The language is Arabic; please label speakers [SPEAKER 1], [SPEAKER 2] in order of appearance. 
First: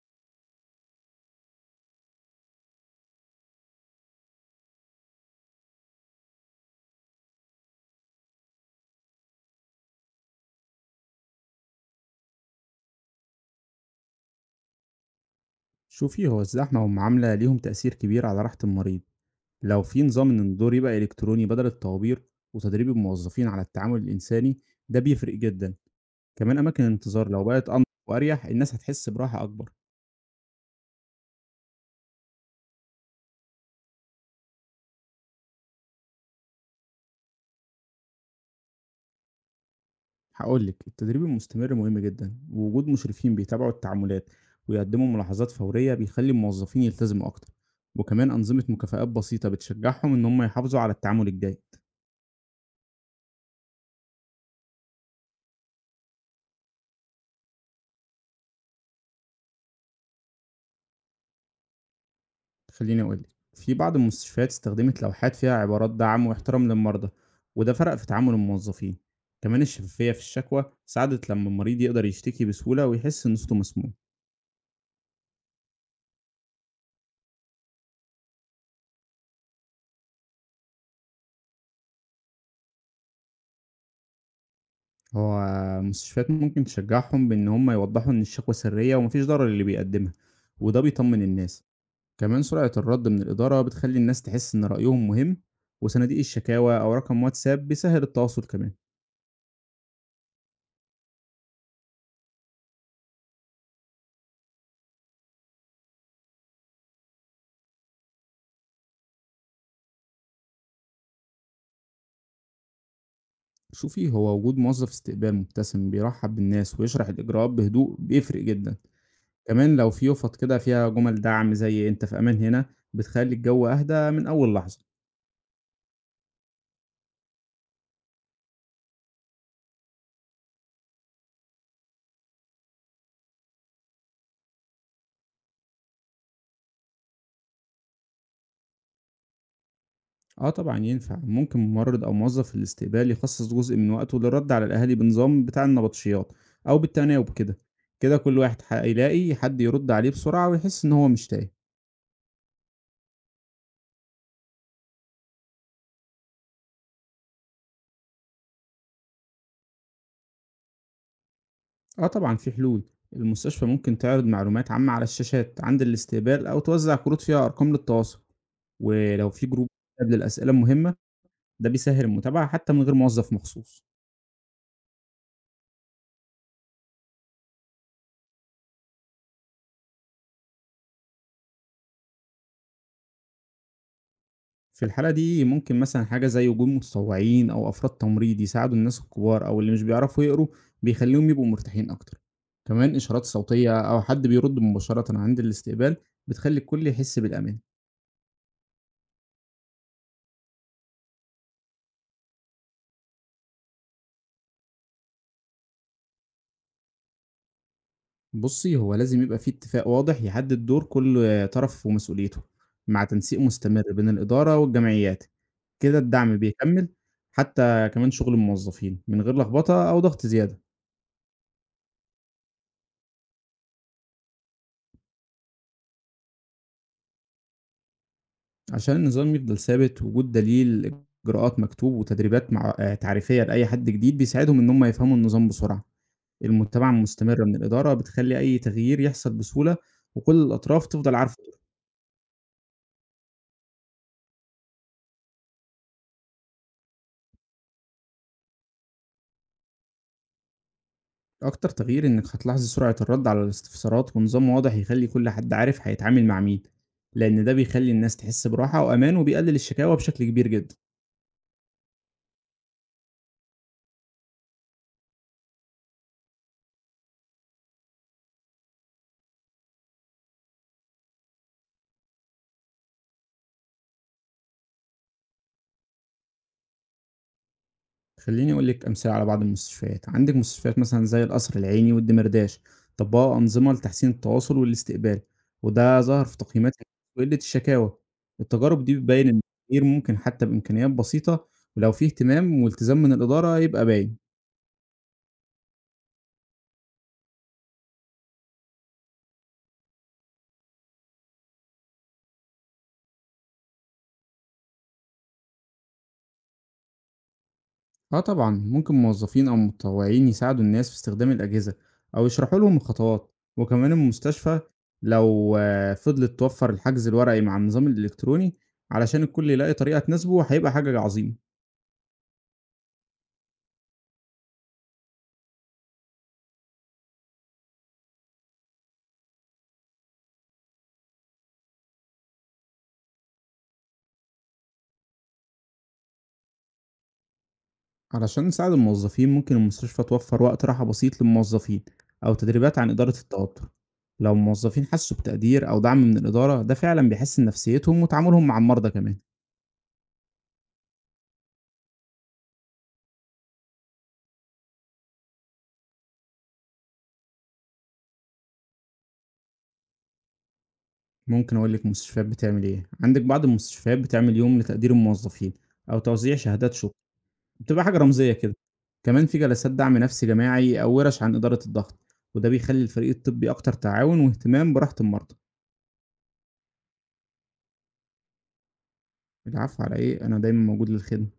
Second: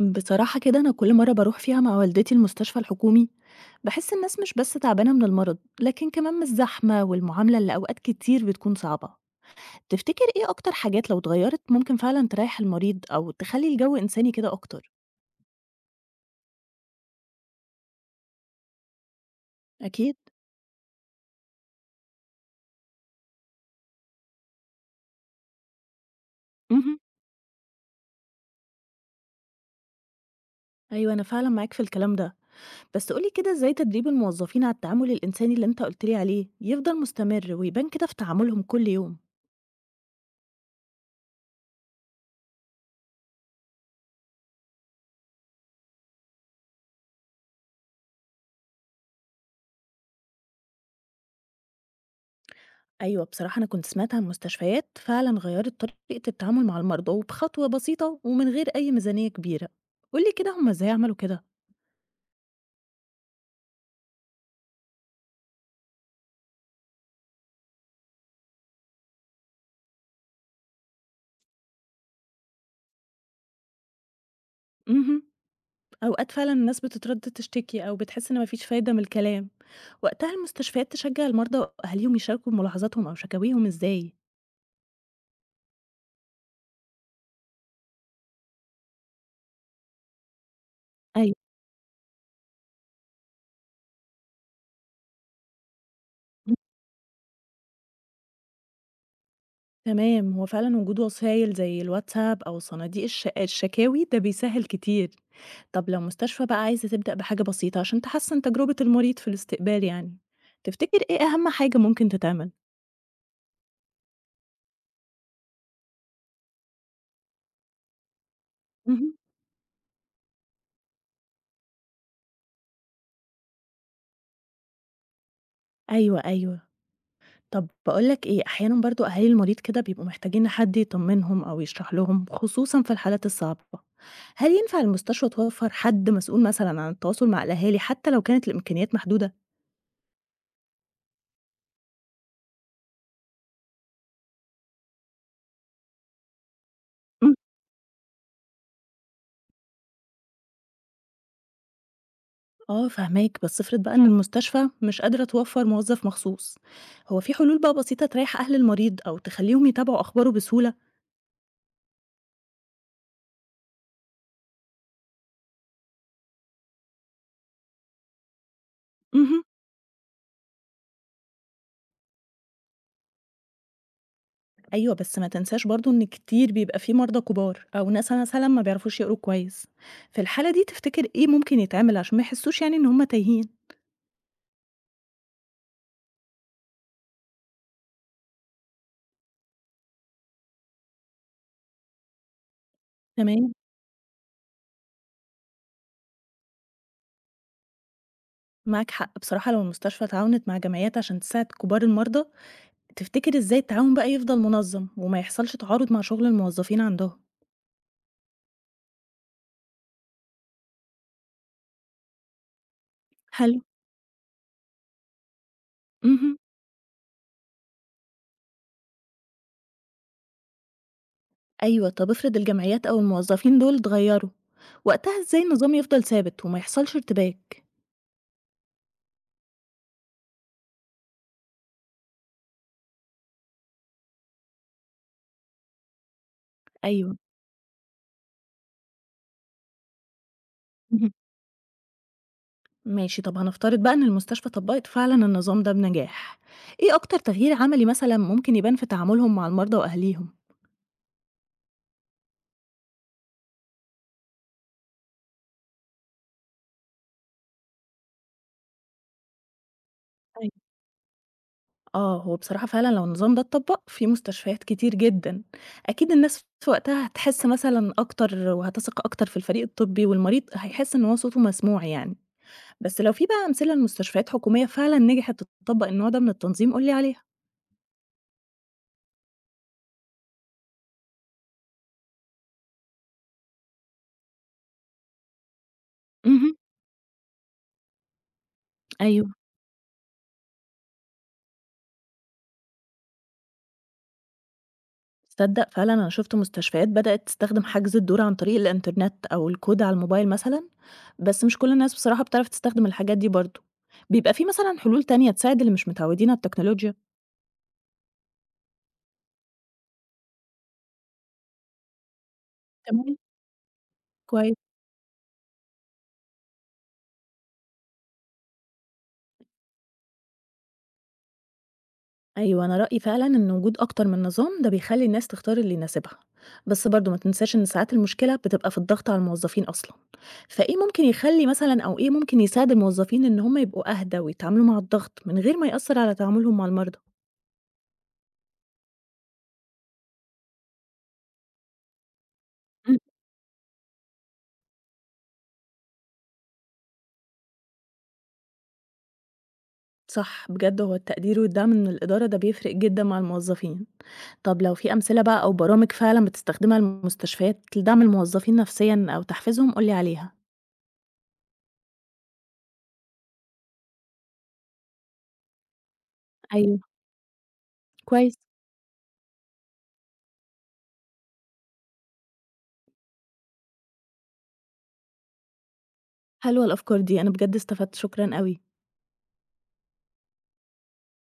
[SPEAKER 1] بصراحة كده أنا كل مرة بروح فيها مع والدتي المستشفى الحكومي، بحس الناس مش بس تعبانة من المرض، لكن كمان من الزحمة والمعاملة اللي أوقات كتير بتكون صعبة. تفتكر إيه أكتر حاجات لو اتغيرت ممكن فعلا تريح المريض أو تخلي الجو إنساني كده أكتر؟
[SPEAKER 2] شوفي، هو الزحمة والمعاملة ليهم تأثير كبير على راحة المريض. لو في
[SPEAKER 1] أكيد.
[SPEAKER 2] نظام إن الدور يبقى إلكتروني بدل الطوابير وتدريب الموظفين على التعامل الإنساني، ده بيفرق جدا. كمان أماكن
[SPEAKER 1] مهم.
[SPEAKER 2] الانتظار لو بقت أنظف وأريح، الناس هتحس براحة أكبر.
[SPEAKER 1] أيوة، أنا فعلا معاك في الكلام ده، بس قولي كده إزاي تدريب الموظفين على التعامل الإنساني اللي أنت قلتلي عليه يفضل مستمر ويبان كده في تعاملهم كل يوم؟
[SPEAKER 2] هقولك، التدريب المستمر مهم جدا، ووجود مشرفين بيتابعوا التعاملات ويقدموا ملاحظات فورية بيخلي الموظفين يلتزموا أكتر، وكمان أنظمة مكافآت بسيطة بتشجعهم إن هم يحافظوا على التعامل الجيد.
[SPEAKER 1] أيوة، بصراحة أنا كنت سمعت عن مستشفيات فعلا غيرت طريقة التعامل مع المرضى وبخطوة بسيطة ومن غير أي ميزانية كبيرة. قولي كده هما ازاي عملوا كده؟
[SPEAKER 2] خليني أقول لِك، في بعض المستشفيات استخدمت لوحات فيها عبارات دعم واحترام للمرضى، وده فرق في تعامل الموظفين. كمان الشفافية في الشكوى ساعدت لما المريض يقدر يشتكي بسهولة ويحس إن صوته مسموع.
[SPEAKER 1] امم أوقات فعلا الناس بتتردد تشتكي أو بتحس إن مفيش فايدة من الكلام. وقتها المستشفيات تشجع المرضى وأهاليهم يشاركوا بملاحظاتهم أو شكاويهم ازاي؟
[SPEAKER 2] هو المستشفيات ممكن تشجعهم بإن هم يوضحوا إن الشكوى سرية ومفيش ضرر للي بيقدمها، وده بيطمن
[SPEAKER 1] أيوة.
[SPEAKER 2] الناس. كمان سرعة الرد من الإدارة بتخلي الناس تحس إن رأيهم مهم، وصناديق الشكاوى أو رقم واتساب بيسهل التواصل كمان.
[SPEAKER 1] تمام، هو فعلا وجود وسائل زي الواتساب أو صناديق الشكاوي ده بيسهل كتير. طب لو مستشفى بقى عايزة تبدأ بحاجة بسيطة عشان تحسن تجربة المريض في الاستقبال، يعني تفتكر ايه أهم حاجة ممكن تتعمل؟
[SPEAKER 2] شوفي، هو وجود موظف استقبال مبتسم بيرحب بالناس ويشرح الإجراءات بهدوء بيفرق جدا.
[SPEAKER 1] مهم.
[SPEAKER 2] كمان لو في يافط كده فيها جمل دعم زي أنت في أمان هنا، بتخلي الجو أهدى من أول لحظة.
[SPEAKER 1] أيوة أيوة. طب بقولك ايه، أحيانا برضو أهالي المريض كده بيبقوا محتاجين حد يطمنهم أو يشرح لهم، خصوصا في الحالات الصعبة. هل ينفع المستشفى توفر حد مسؤول مثلا عن التواصل مع الأهالي، حتى لو كانت الإمكانيات محدودة؟
[SPEAKER 2] اه طبعا ينفع، ممكن ممرض أو موظف الاستقبال يخصص جزء من وقته للرد على الأهالي بنظام بتاع النبطشيات أو بالتناوب
[SPEAKER 1] مم.
[SPEAKER 2] كده. كده كل واحد هيلاقي حد يرد عليه بسرعة ويحس إن هو مش تايه.
[SPEAKER 1] اه فهماك، بس افرض بقى ان المستشفى مش قادرة توفر موظف مخصوص، هو في حلول بقى بسيطة تريح أهل المريض أو تخليهم يتابعوا أخباره بسهولة؟
[SPEAKER 2] آه طبعًا في حلول، المستشفى ممكن تعرض معلومات عامة على الشاشات عند الاستقبال أو توزع كروت فيها أرقام للتواصل، ولو
[SPEAKER 1] مهم.
[SPEAKER 2] في جروب للأسئلة المهمة، ده بيسهل المتابعة حتى من غير موظف مخصوص.
[SPEAKER 1] أيوه، بس ما تنساش برضه إن كتير بيبقى في مرضى كبار أو ناس مثلًا ما بيعرفوش يقروا كويس، في الحالة دي تفتكر إيه ممكن يتعمل عشان ما يحسوش يعني إن هم تايهين؟
[SPEAKER 2] في الحالة دي ممكن مثلًا حاجة زي وجود متطوعين أو أفراد تمريض يساعدوا الناس الكبار أو اللي مش بيعرفوا يقروا، بيخليهم يبقوا مرتاحين أكتر. كمان إشارات
[SPEAKER 1] تمام.
[SPEAKER 2] صوتية أو حد بيرد مباشرة عند الاستقبال بتخلي الكل يحس بالأمان.
[SPEAKER 1] معاك حق، بصراحة لو المستشفى تعاونت مع جمعيات عشان تساعد كبار المرضى، تفتكر إزاي التعاون بقى يفضل منظم وما يحصلش تعارض مع شغل الموظفين عندهم؟
[SPEAKER 2] بُصّي، هو لازم يبقى في اتفاق واضح يحدد دور كل طرف ومسؤوليته، مع تنسيق
[SPEAKER 1] حلو.
[SPEAKER 2] مستمر بين الإدارة والجمعيات، كده
[SPEAKER 1] اهم.
[SPEAKER 2] الدعم بيكمّل حتى كمان شغل الموظفين من غير لخبطة أو ضغط زيادة.
[SPEAKER 1] أيوه، طب افرض الجمعيات أو الموظفين دول اتغيروا، وقتها إزاي النظام يفضل ثابت وما يحصلش ارتباك؟
[SPEAKER 2] عشان النظام يفضل ثابت، وجود دليل، إجراءات مكتوب وتدريبات مع تعريفية لأي حد جديد بيساعدهم إن هم يفهموا النظام بسرعة، المتابعة
[SPEAKER 1] أيوه.
[SPEAKER 2] المستمرة من الإدارة بتخلّي أي تغيير يحصل بسهولة وكل الأطراف
[SPEAKER 1] اهم.
[SPEAKER 2] تفضل عارفة.
[SPEAKER 1] ماشي، طب هنفترض بقى إن المستشفى طبقت فعلا النظام ده بنجاح، إيه أكتر تغيير عملي مثلا ممكن يبان في تعاملهم مع المرضى وأهليهم؟
[SPEAKER 2] أكتر تغيير إنك هتلاحظي سرعة الرد على الاستفسارات ونظام واضح يخلي كل حد عارف هيتعامل مع مين، لأن ده بيخلي الناس تحس براحة وأمان وبيقلل الشكاوى بشكل كبير
[SPEAKER 1] أيوة.
[SPEAKER 2] جدا.
[SPEAKER 1] آه، هو بصراحة فعلا لو النظام ده اتطبق في مستشفيات كتير جدا، أكيد الناس في وقتها هتحس مثلا أكتر وهتثق أكتر في الفريق الطبي، والمريض هيحس إن هو صوته مسموع، يعني بس لو في بقى أمثلة لمستشفيات حكومية فعلا نجحت تطبق النوع ده من التنظيم قولي عليها.
[SPEAKER 2] خليني أقول لك أمثلة على بعض المستشفيات، عندك مستشفيات مثلا زي القصر العيني والدمرداش طبقوا أنظمة لتحسين التواصل والاستقبال، وده ظهر في
[SPEAKER 1] مهم.
[SPEAKER 2] تقييمات وقلة الشكاوى. التجارب دي بتبين
[SPEAKER 1] أيوة.
[SPEAKER 2] إن التغيير ممكن حتى بإمكانيات بسيطة، ولو فيه اهتمام والتزام من الإدارة يبقى باين.
[SPEAKER 1] تصدق فعلًا أنا شُفت مستشفيات بدأت تستخدم حجز الدور عن طريق الإنترنت أو الكود على الموبايل مثلًا، بس مش كل الناس بصراحة بتعرف تستخدم الحاجات دي برضه. بيبقى في مثلًا حلول تانية تساعد اللي مش متعودين على التكنولوجيا؟
[SPEAKER 2] اه طبعا ممكن موظفين او متطوعين يساعدوا الناس في استخدام الاجهزه او يشرحوا لهم
[SPEAKER 1] تمام.
[SPEAKER 2] الخطوات. وكمان
[SPEAKER 1] كويس.
[SPEAKER 2] المستشفى لو فضلت توفر الحجز الورقي مع النظام الالكتروني علشان الكل يلاقي طريقه تناسبه، هيبقى حاجه عظيمه.
[SPEAKER 1] أيوه، أنا رأيي فعلًا إن وجود أكتر من نظام ده بيخلّي الناس تختار اللي يناسبها، بس برضه ما تنساش إن ساعات المشكلة بتبقى في الضغط على الموظفين أصلًا. فإيه ممكن يخلّي مثلًا، أو إيه ممكن يساعد الموظفين إن هم يبقوا أهدى ويتعاملوا مع الضغط من غير ما يأثّر على تعاملهم مع المرضى؟
[SPEAKER 2] علشان نساعد الموظفين، ممكن المستشفى توفر وقت راحه بسيط للموظفين او تدريبات عن اداره التوتر. لو الموظفين حسوا بتقدير او دعم من الاداره، ده فعلا بيحسن نفسيتهم وتعاملهم مع المرضى كمان.
[SPEAKER 1] صح، بجد هو التقدير والدعم من الإدارة ده بيفرق جدًا مع الموظفين. طب لو في أمثلة بقى أو برامج فعلًا بتستخدمها المستشفيات لدعم الموظفين نفسيًا أو تحفيزهم قُل لي عليها.
[SPEAKER 2] ممكن أقول لك مستشفيات بتعمل إيه، عندك بعض المستشفيات بتعمل يوم لتقدير الموظفين أو توزيع شهادات
[SPEAKER 1] أيوه.
[SPEAKER 2] شكر، بتبقى حاجة رمزية
[SPEAKER 1] كويس.
[SPEAKER 2] كده. كمان في جلسات دعم نفسي جماعي أو ورش عن إدارة الضغط، وده بيخلي الفريق الطبي أكتر تعاون واهتمام براحة المرضى.
[SPEAKER 1] حلوة الأفكار دي، أنا بجد استفدت، شكرًا أوي.
[SPEAKER 2] العفو على إيه، أنا دايما موجود للخدمة.